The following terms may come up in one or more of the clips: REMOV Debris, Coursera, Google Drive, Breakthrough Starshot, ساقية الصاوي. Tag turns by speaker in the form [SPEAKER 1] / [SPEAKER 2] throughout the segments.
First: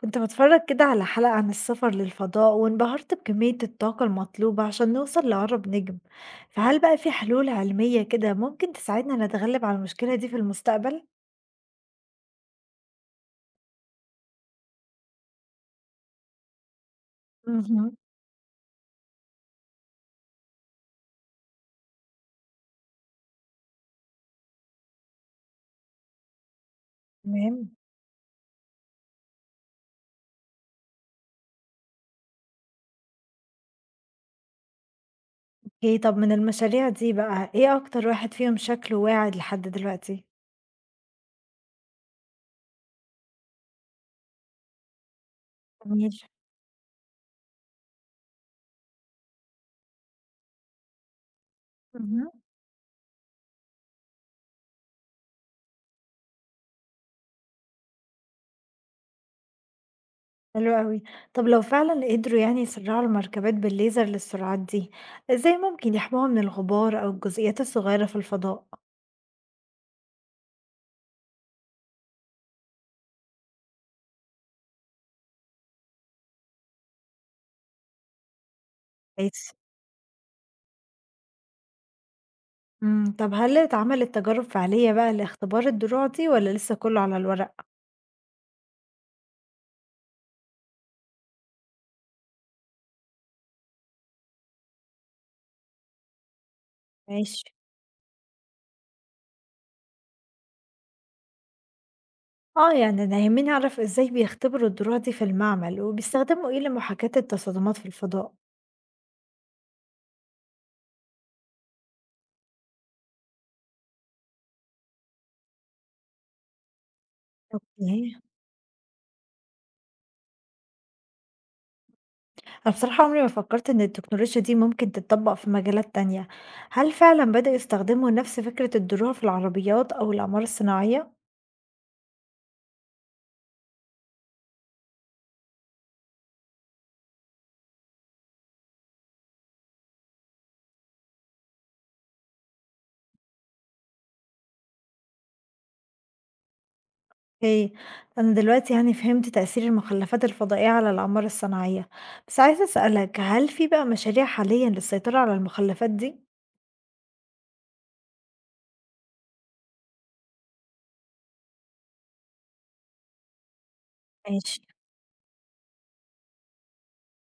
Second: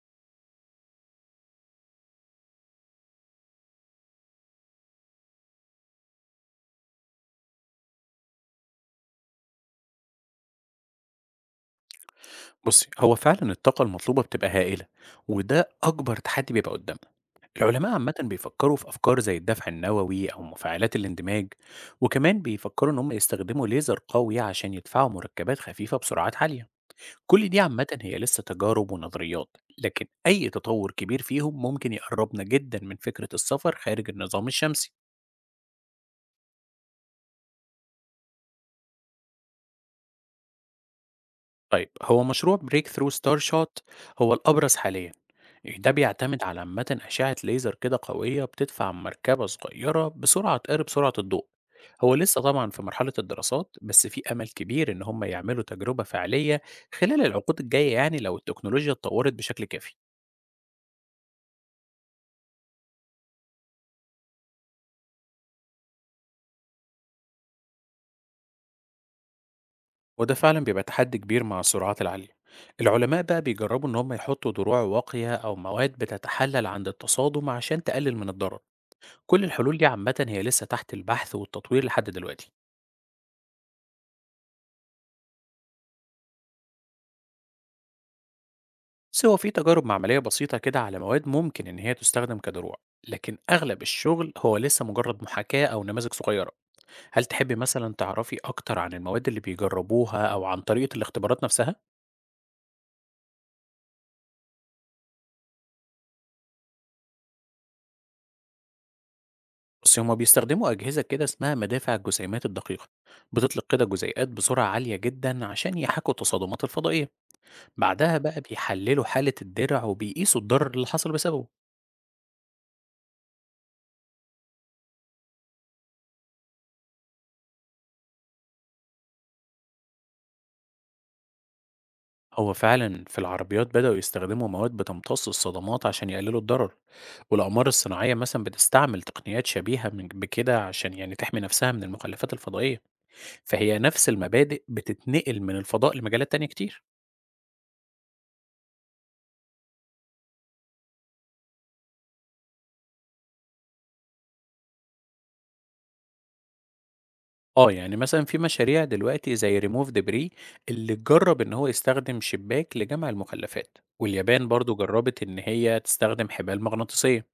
[SPEAKER 1] كنت بتفرج كده على حلقة عن السفر للفضاء وانبهرت بكمية الطاقة المطلوبة عشان نوصل لأقرب نجم فهل بقى في حلول علمية كده ممكن تساعدنا نتغلب على المشكلة دي في المستقبل؟
[SPEAKER 2] بُصّي، هو فعلًا الطاقة المطلوبة بتبقى هائلة، وده أكبر تحدي بيبقى قدامنا. العلماء
[SPEAKER 1] مهم.
[SPEAKER 2] عامةً بيفكّروا في أفكار زي الدفع النووي أو مفاعلات الاندماج، وكمان بيفكّروا إن هم يستخدموا ليزر قوي عشان يدفعوا مركبات خفيفة بسرعات عالية. كل دي
[SPEAKER 1] تمام.
[SPEAKER 2] عامةً هي لسه تجارب ونظريات، لكن أي تطور كبير فيهم ممكن يقرّبنا جدًا من فكرة السفر خارج النظام الشمسي.
[SPEAKER 1] ايه طب من المشاريع دي بقى ايه أكتر واحد فيهم شكله واعد لحد دلوقتي؟
[SPEAKER 2] طيب هو مشروع بريك ثرو ستار شوت هو الأبرز حاليا. يعني ده
[SPEAKER 1] جميل.
[SPEAKER 2] بيعتمد على عامة أشعة ليزر كده قوية بتدفع مركبة صغيرة بسرعة تقارب سرعة الضوء. هو
[SPEAKER 1] مهم.
[SPEAKER 2] لسه طبعا في مرحلة الدراسات، بس في أمل كبير إن هم يعملوا تجربة فعلية خلال العقود الجاية، يعني لو التكنولوجيا اتطورت بشكل كافي.
[SPEAKER 1] حلو قوي. طب لو فعلا قدروا يعني يسرعوا المركبات بالليزر للسرعات دي ازاي ممكن يحموها من الغبار أو الجزيئات الصغيرة في الفضاء؟
[SPEAKER 2] وده فعلا بيبقى تحدي كبير مع السرعات العالية. العلماء بقى بيجربوا إن هم يحطوا دروع واقية أو مواد بتتحلل عند التصادم عشان تقلل من الضرر. كل الحلول دي عامة هي لسه تحت البحث والتطوير لحد دلوقتي.
[SPEAKER 1] طب هل اتعملت تجارب فعلية بقى لاختبار الدروع دي والّا لسه كلّه على الورق؟
[SPEAKER 2] بس هو في تجارب معملية بسيطة كده على مواد ممكن إن هي تستخدم كدروع، لكن أغلب الشغل هو لسه مجرد محاكاة أو نماذج صغيرة. هل
[SPEAKER 1] ماشي.
[SPEAKER 2] تحبي مثلا تعرفي أكتر عن المواد اللي بيجربوها أو عن طريقة الاختبارات نفسها؟
[SPEAKER 1] آه، يعني أنا يهمني أعرف إزاي بيختبروا الدروع دي في المعمل، وبيستخدموا إيه لمحاكاة التصادمات في الفضاء؟
[SPEAKER 2] بس هما بيستخدموا أجهزة كده اسمها مدافع الجسيمات الدقيقة، بتطلق كده جزيئات بسرعة عالية جدا عشان يحاكوا التصادمات الفضائية.
[SPEAKER 1] أوكي.
[SPEAKER 2] بعدها بقى بيحللوا حالة الدرع وبيقيسوا الضرر اللي حصل بسببه.
[SPEAKER 1] أنا بصراحة عمري ما فكّرت إن التكنولوجيا دي ممكن تتطبّق في مجالات تانية، هل فعلًا بدأوا يستخدموا نفس فكرة الدروع في العربيات أو الأقمار الصناعية؟
[SPEAKER 2] هو فعلا في العربيات بدأوا يستخدموا مواد بتمتص الصدمات عشان يقللوا الضرر، والأقمار الصناعية مثلا بتستعمل تقنيات شبيهة من بكده عشان يعني تحمي نفسها من المخلفات الفضائية. فهي نفس المبادئ بتتنقل من الفضاء لمجالات تانية كتير.
[SPEAKER 1] أوكي. أنا دلوقتي يعني فهمت تأثير المخلفات الفضائية على الأعمار الصناعية، بس عايزة أسألك هل في بقى مشاريع حاليًا للسيطرة على المخلفات دي؟
[SPEAKER 2] اه يعني مثلا في مشاريع دلوقتي زي ريموف دبري اللي جرب ان هو يستخدم شباك لجمع المخلفات، واليابان
[SPEAKER 1] ماشي.
[SPEAKER 2] برضو جربت ان هي تستخدم حبال مغناطيسية.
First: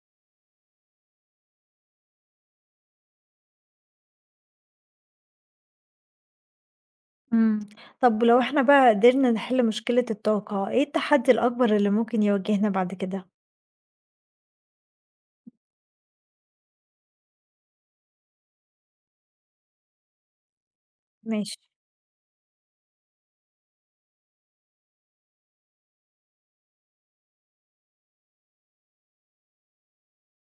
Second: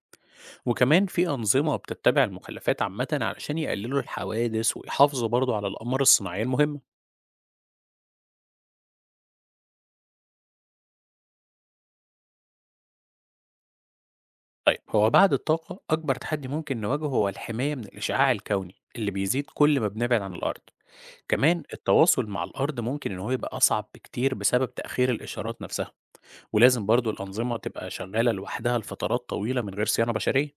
[SPEAKER 2] وكمان في أنظمة بتتبع المخلفات عامة علشان يقللوا الحوادث ويحافظوا برضو على الأقمار الصناعية المهمة.
[SPEAKER 1] امم طب ولو احنا بقى قدرنا نحل مشكلة الطاقة، ايه التحدي الأكبر اللي ممكن يواجهنا بعد كده؟
[SPEAKER 2] طيب هو بعد الطاقة أكبر تحدي ممكن نواجهه هو الحماية من الإشعاع الكوني اللي بيزيد كل ما بنبعد عن الأرض.
[SPEAKER 1] ماشي.
[SPEAKER 2] كمان التواصل مع الأرض ممكن إن هو يبقى أصعب بكتير بسبب تأخير الإشارات نفسها. ولازم برضو الأنظمة تبقى شغالة لوحدها لفترات طويلة من غير صيانة بشرية.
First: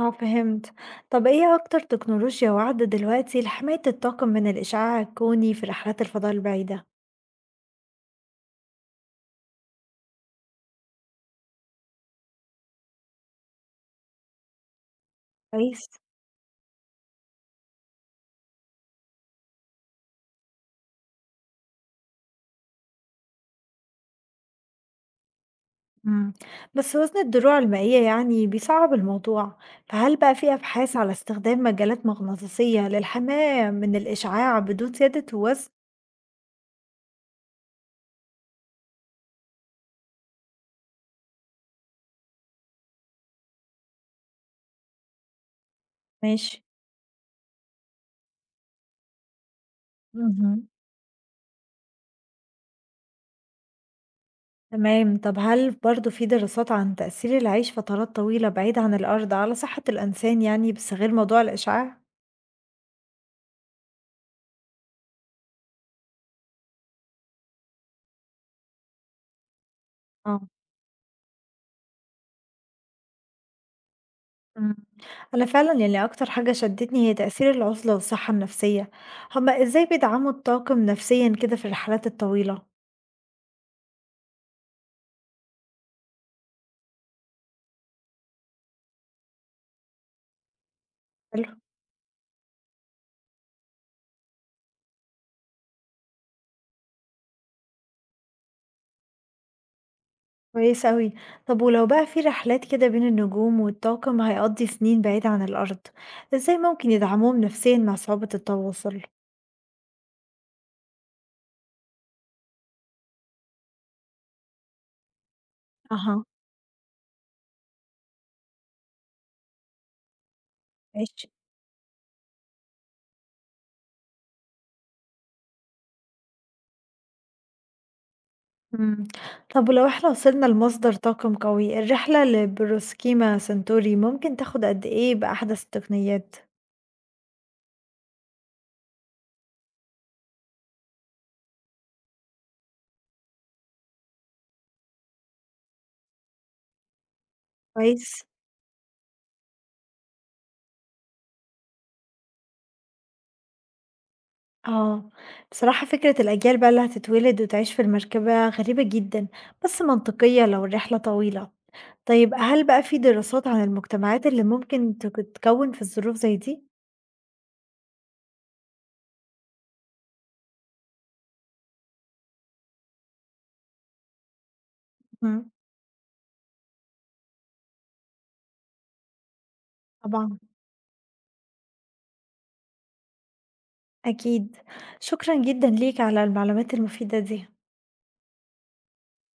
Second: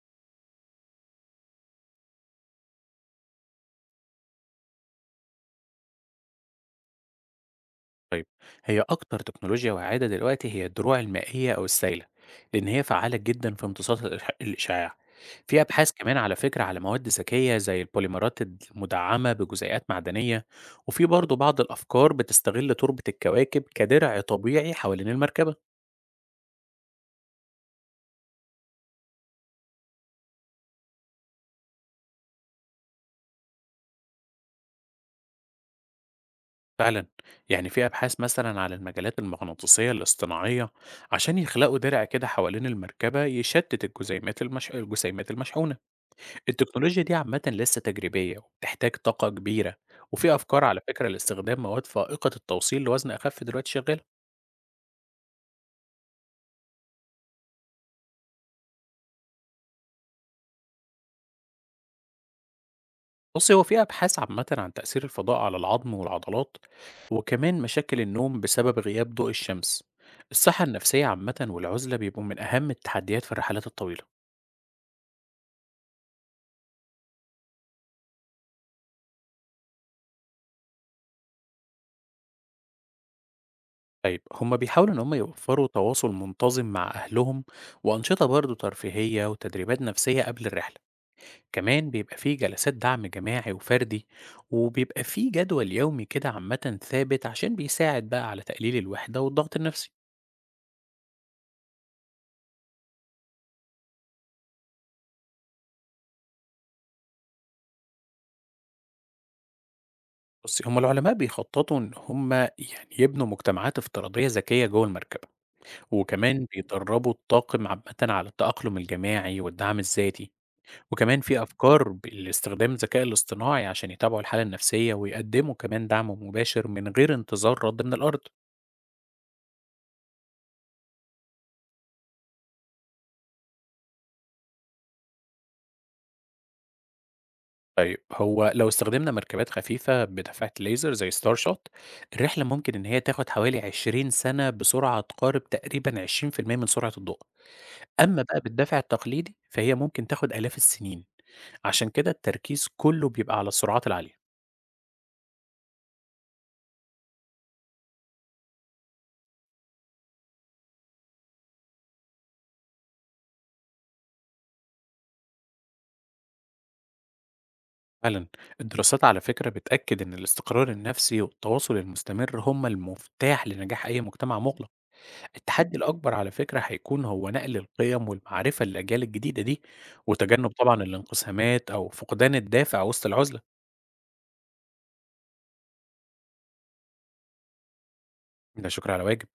[SPEAKER 1] اه فهمت، طب ايه أكتر تكنولوجيا واعدة دلوقتي لحماية الطاقم من الإشعاع الكوني في رحلات الفضاء البعيدة؟
[SPEAKER 2] طيب هي أكتر تكنولوجيا وعادة دلوقتي هي الدروع المائية أو السائلة، لأن هي فعالة جدا في امتصاص الإشعاع. في
[SPEAKER 1] كويس.
[SPEAKER 2] أبحاث كمان على فكرة على مواد ذكية زي البوليمرات المدعمة بجزيئات معدنية. وفي برضه بعض الأفكار بتستغل تربة الكواكب كدرع طبيعي حوالين المركبة.
[SPEAKER 1] مم. بس وزن الدروع المائية يعني بيصعب الموضوع فهل بقى في أبحاث على استخدام مجالات مغناطيسية للحماية من الإشعاع بدون زيادة الوزن؟
[SPEAKER 2] فعلا يعني في أبحاث مثلا على المجالات المغناطيسية الاصطناعية عشان يخلقوا درع كده حوالين المركبة يشتت الجسيمات المشحونة.
[SPEAKER 1] ماشي.
[SPEAKER 2] التكنولوجيا دي عامةً لسه تجريبية وبتحتاج طاقة كبيرة، وفي أفكار
[SPEAKER 1] مهم.
[SPEAKER 2] على فكرة لاستخدام مواد فائقة التوصيل لوزن أخف دلوقتي شغالة.
[SPEAKER 1] تمام. طب هل برضو في دراسات عن تأثير العيش فترات طويلة بعيد عن الأرض على صحة الإنسان يعني بس غير موضوع الإشعاع؟
[SPEAKER 2] بُصّي، هو في أبحاث عامةً عن تأثير الفضاء على العضم والعضلات، وكمان مشاكل النوم بسبب غياب ضوء الشمس.
[SPEAKER 1] اه.
[SPEAKER 2] الصحة النفسية عامةً والعزلة بيبقوا من أهم التحديات في الرحلات الطويلة.
[SPEAKER 1] مم. أنا فعلا يعني أكتر حاجة شدتني هي تأثير العزلة والصحة النفسية هما إزاي بيدعموا الطاقم نفسيا كده في الرحلات الطويلة؟
[SPEAKER 2] طيب هم بيحاولوا إن هم يوفّروا تواصل منتظم مع أهلهم وأنشطة برضه ترفيهية وتدريبات نفسية قبل الرحلة.
[SPEAKER 1] حلو.
[SPEAKER 2] كمان بيبقى فيه جلسات دعم جماعي وفردي، وبيبقى فيه جدول يومي كده عامة ثابت عشان بيساعد بقى على تقليل الوحدة والضغط النفسي.
[SPEAKER 1] كويس أوي. طب ولو بقى في رحلات كده بين النجوم والطاقم هيقضي سنين بعيد عن الأرض، إزاي ممكن يدعموهم نفسيا مع صعوبة التواصل؟
[SPEAKER 2] بس هم العلماء بيخططوا ان هم يعني يبنوا مجتمعات افتراضية ذكية جوه المركبة،
[SPEAKER 1] أها.
[SPEAKER 2] وكمان بيدربوا الطاقم عامة على التأقلم الجماعي والدعم الذاتي. وكمان
[SPEAKER 1] ماشي.
[SPEAKER 2] في أفكار لاستخدام الذكاء الاصطناعي عشان يتابعوا الحالة النفسية ويقدموا كمان دعم مباشر من غير انتظار رد من الأرض.
[SPEAKER 1] مم. طب ولو احنا وصلنا لمصدر طاقم قوي، الرحلة لبروسكيما سنتوري ممكن تاخد قد إيه بأحدث التقنيات؟
[SPEAKER 2] طيب هو لو استخدمنا مركبات خفيفة بدفعة ليزر زي ستار شوت، الرحلة ممكن إن هي تاخد حوالي 20 سنة بسرعة تقارب تقريبا 20% من سرعة الضوء. أما
[SPEAKER 1] كويس.
[SPEAKER 2] بقى بالدفع التقليدي فهي ممكن تاخد آلاف السنين. عشان كده التركيز كله بيبقى على السرعات العالية.
[SPEAKER 1] اه بصراحة فكرة الأجيال بقى اللي هتتولد وتعيش في المركبة غريبة جدا بس منطقية لو الرحلة طويلة. طيب هل بقى في دراسات عن المجتمعات اللي ممكن تكوّن في الظروف زي دي؟
[SPEAKER 2] فعلا الدراسات على فكرة بتأكد إن الاستقرار النفسي والتواصل المستمر هما المفتاح لنجاح أي مجتمع مغلق.
[SPEAKER 1] إمم،
[SPEAKER 2] التحدي الأكبر على فكرة هيكون هو نقل القيم والمعرفة للأجيال الجديدة دي،
[SPEAKER 1] طبعًا.
[SPEAKER 2] وتجنب طبعًا الانقسامات أو فقدان الدافع وسط العُزلة،
[SPEAKER 1] أكيد، شكرًا جدًا ليك على المعلومات المفيدة دي.
[SPEAKER 2] لا شكر على واجب.